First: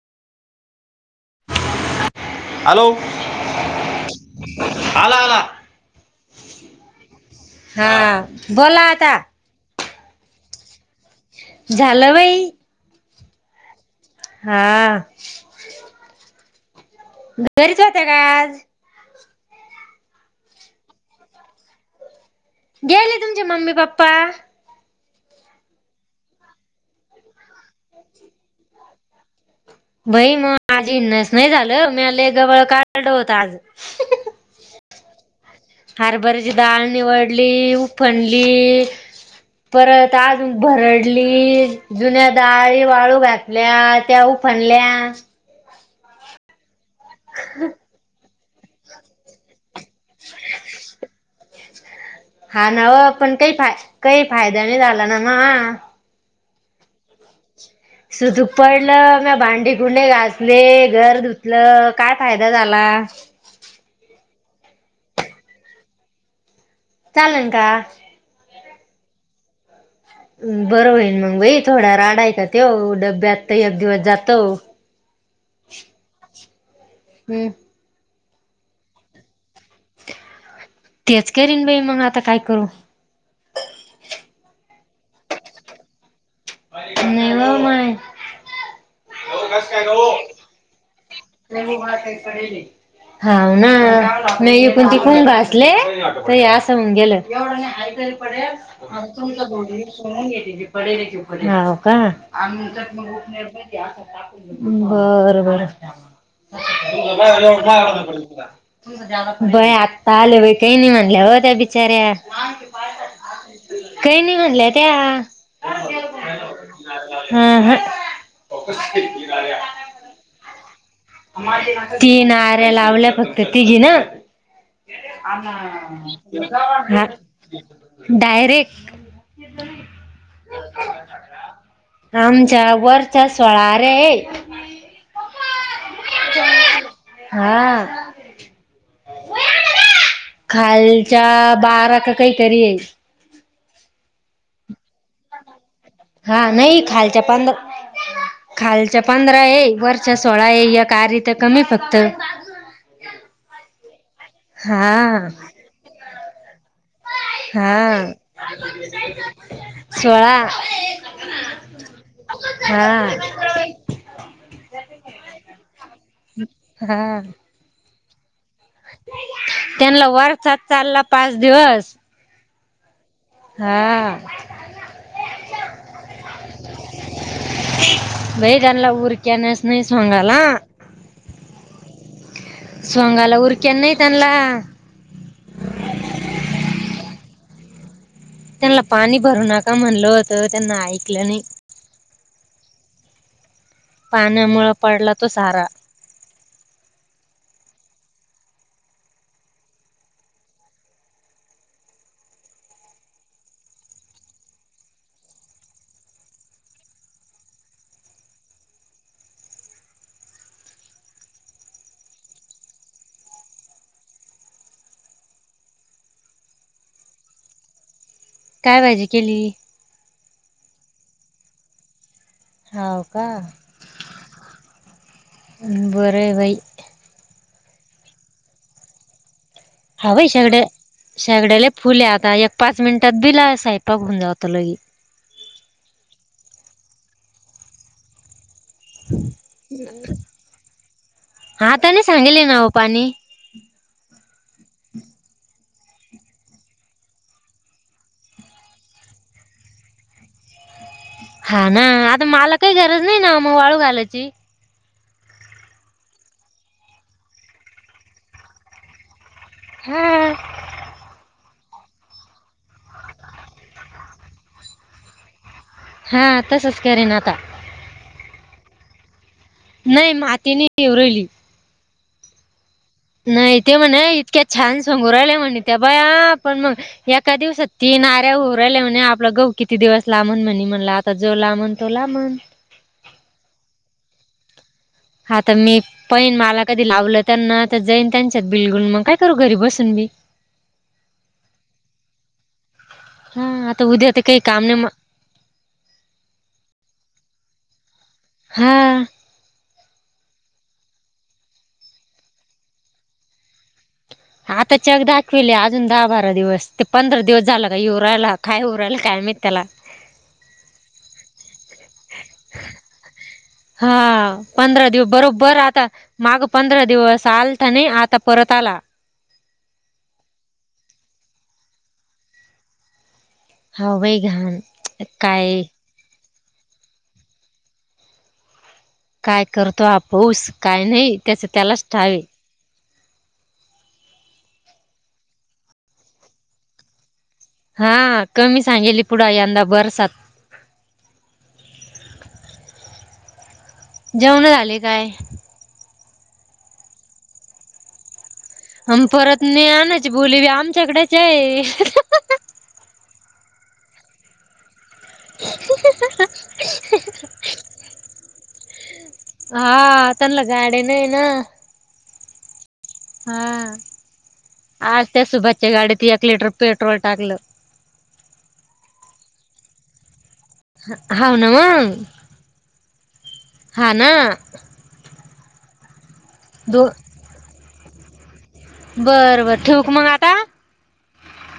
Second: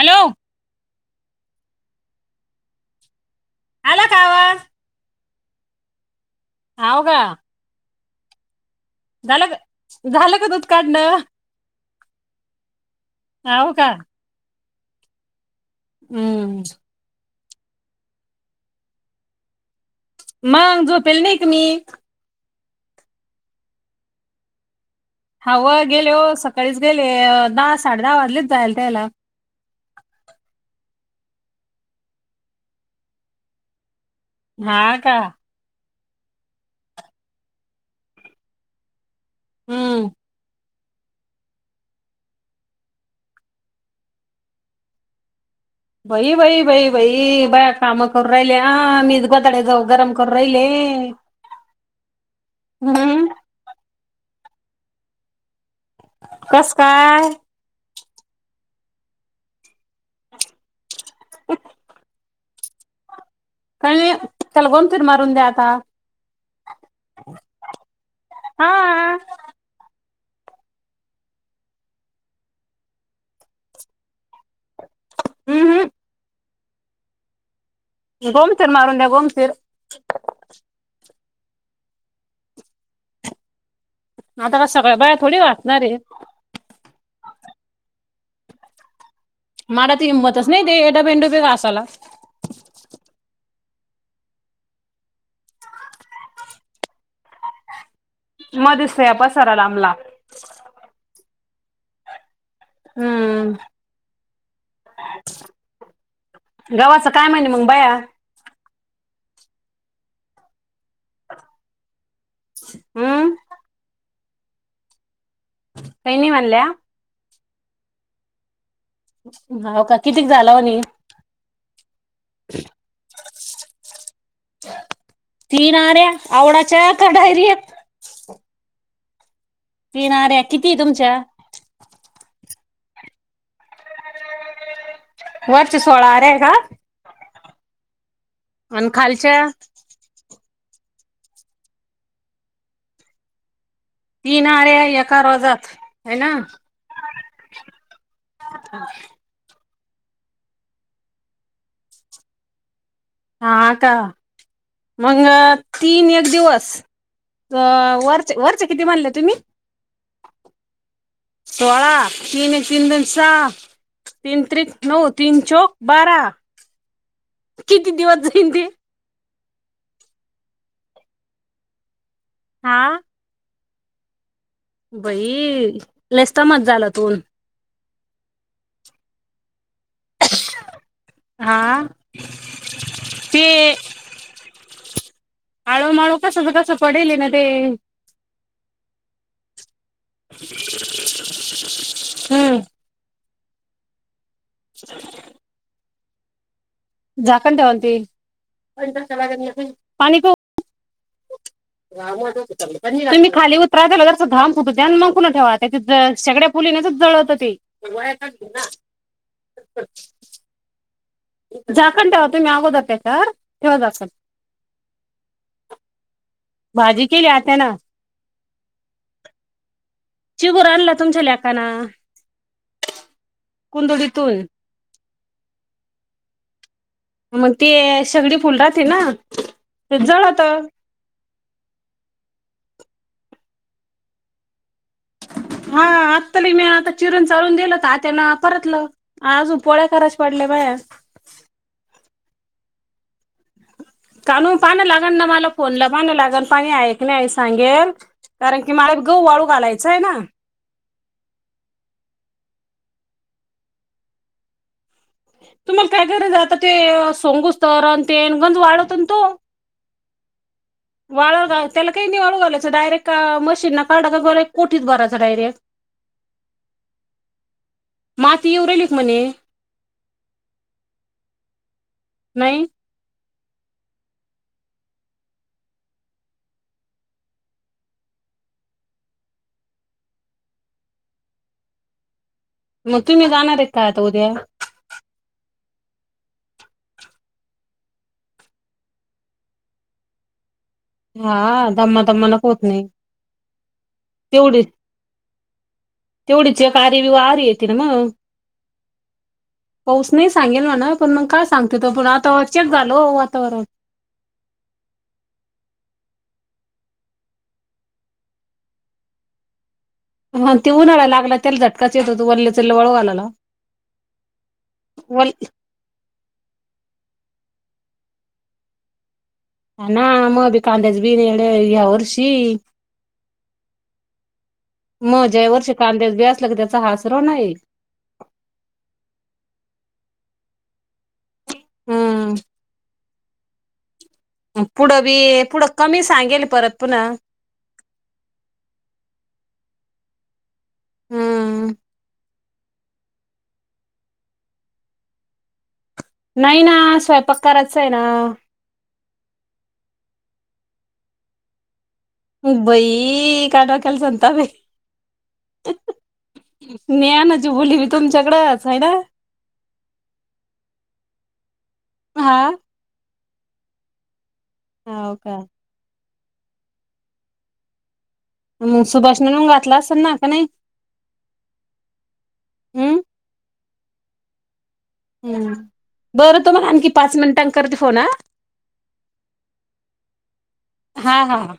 Hello! Hello! आला का आवाज आला आला.. हाव का? हा. बोला आता. झालं का? झालं का दूध काढणं? झालं बाई. हाव का? हा.. हम्म.. घरीच होते का आज? मग झोपेल नाही कुणी? गेले तुमचे मम्मी पप्पा? हव गेले हो सकाळीच गेले दहा साडे दहा वाजलेच जायला त्याला. बाई मग आज इनस नाही झाल मी लय गबळ काढलं होत आज. हा का? हरभऱ्याची डाळ निवडली उफणली हम्म परत अजून भरडली जुन्या डाळी वाळू घातल्या त्या उफनल्या. बाई बाई बाई बाई बया काम करू राहिले हा मी गोधड्या जाऊ गरम करू राहिले हा ना ओ हम्म पण काही फाय काही फायदा नाही झाला ना महा कसं काय? सुतूक पडलं मग भांडी कुंडे घासले घर धुतलं काय फायदा झाला. काय नाही [unintelligible] फिर मारून द्या आता चालन का? हा बरं होईल मग बाई थोडा राडा आहे का तेव डब्यात एक दिवस जातो अं, ह हम्म, गोमतीर मारून द्या गोमतीर. तेचं करीन बाई मग आता काय करू. आता का सगळ्या बाया थोडी घासणार आहे. नाही व्हा माई. मला तर हिम्मतच नाही ते डबे डुबे. [unintelligible] हाव ना, नाही ईकुणी तिकून घासले ते असं होऊन गेलं. मध्येच या पसारा लांबला [unintelligible] होव का. [inaudible] हम्म बरं बरं. गव्हाचं काय म्हणे मग बाया [unintelligible] बय आत्ता आले बा काही नाही म्हणल्या हो त्या बिचाऱ्या. हम्म, काही नाही म्हणल्या त्या. काय नाही म्हणल्या. अं हं होव का कितीक झाला म्हणे? तीन आऱ्या लावल्या फक्त तिघीन. [unintelligible] तीन आऱ्या आवडाच्या आ. का डायरेक्ट डयरेक्ट. तीन आऱ्या किती तुमच्या? आमच्या वरचा सोळा आऱ्या आहे. वरच्या सोळा आऱ्या आहे का? हा. आनं खालच्या? खालच्या बारा का काहीतरी आहे. तीन आऱ्या एका रोजात. है ना हा नाही खालच्या पंध, खालच्या पां पंधरा आहे वरच्या सोळा आहे एक आरी तर कमी आहे फक्त. हा का मंग हा तीन एक दिवस. अ हा वरचे वरचे किती म्हणले तुम्ही? सोळा सोळा तीन तीन हा दोनी सहा तीन त्रिक नऊ, तीन चौक बारा. हां. किती दिवस जाईन ते? त्यांना वरचाच चालला पाच दिवस. हा हा. बाई लेस्ता मच झाला तून वैरानला उरक्याण्यास नाही सोगाला. हा सोगाला ते उरक्या नाही त्यांनला आळू -माळू कसंच कसं पडेल ना ते. त्यांना पाणी भरू नका म्हणलं होतं, त्यांना ऐकलं नाही. हम्. पाण्यामुंळं पडला तो सारा. झाकण ठेवणा ते, पाणी पाऊ तुम्ही खाली उतराला त्याला जरासक घाम फुटु द्या मग पुन्हा ठेवा, त्याच्यात ज शेगडया फुलीण्याचच जळतं ते झाकण ठेवा तुम्ही अगोदर त्याच्यावर, ठेवा झाकण. भाजी केली आत्त्या नं. काय भाजी केली? चिबुर आणला तुमच्या लेकानं. हाव का? कुंदोडीतून बर ये बाई. मंग ते सेगडी फुल राहती ना हा बाई जळत शेगड्या, शेगड्या लैय फुलं ये आता, एक- पाच मिनिटात बि ला स्वयंपाक होऊन जातो लगी. हा आत्ता ले मी आता चिरून चाळुन दिलं त आत्त्या नं परतलं. अजून पोळ्या करायच्या पडल्या बाया. हा आता नाही सांगेल ये नावो पाणी काणू पानं लागल ना मला फोनला पानं लागल, पाणी हाये का नाही हाये सांगेल. कारण की मला गहू वाळू घालायचा आहे ना. हा ना आता मला काही गरज नाही ना म वाळू घालायची? तुम्हाला काय गरज ये आता ते सोंगूसं तर अन् तेन गंज वाळतो ना तो. हा, वाळु घि, त्याला काही नही वाळू घालायच डायरेट मशीनना काढा का कोठीत भरायच डायरेक्ट. हा तसंच करेन आता. मााती येवु राहिलि का म्हणे? नही माती नहि येवु राहिली. नाही नाही ते म्हणा इतक्या छान सोखु राहिल्या म्हणे त्या बाया, पण म एका दिवसात तीन आऱ्या होऊ राहिल्या म्हणे, आपलं गहू किती दिवस लाफंल म्हणे, म्हणलं आ तर जो लामण तो लामण. म तुम्ही जाणार काय आता उद्या? हा त मी पहिन मला कधी लावलं त्यांना आता जाईन, त्यांच्यात बिलगुन मग काय करू घरी बसून बी. हा दममा दमा न त नाही, हा आता उद्या तर काही काम तेवढि नाही मग तेवढीच एक आरी, विवहारी येती ना मग. हा. पाऊस नाही सांगेल म्हणा पण मग काय सांगते त पण आता चेक झालो वातावरण. आता चेक दाखविले अजून दहा बारा दिवस ते पंधरा दिवस झालं काय येऊ राहिला का येऊ राहिला काय माहित त्याला. म ती उन्हाला लागला तीला झटकाच येत होतो [unintelligible] घालायला हा पंधरा वल बरोबर आता माग पंधरा दिवस आलता नई आता परत आला हो ना म बी कांद्याच बिन येल ह्या वर्षी हवय घाण मग ज्या काय वर्षी कांद्याच बी असला का त्याचा हासरो नाही काय करतो हा पाऊस काय नाही त्याच त्यालाच ठावये हम्म पुढं बी पुढं कमी सांगेल परत पुन्हा हा कमी सांगेली पुढं यंदा बरसात. हम् जेवण झाले काय नाही ना स्वयंपाक करायचाय ना परत नाही आणायची बोली बी आमच्या कडेचये बई काय डोक्याला संताप हाय ज्ञानाची बोली बी तुमच्याकडच हाय ना हा त्यांनला गाड्या नाही ना हा हा आज हो त्या का सुभाषच्या गाडीत एक लिटर पेट्रोल टाकलं. हू सुभाष न नेऊन घातल असल ना का नाही. हाव नवं हम्म हा ना हू बरं तुम्हाला दो आणखी पाच मिनिटांन करते फोन हा बरं बरं ठेवू का मग आता हा हा हा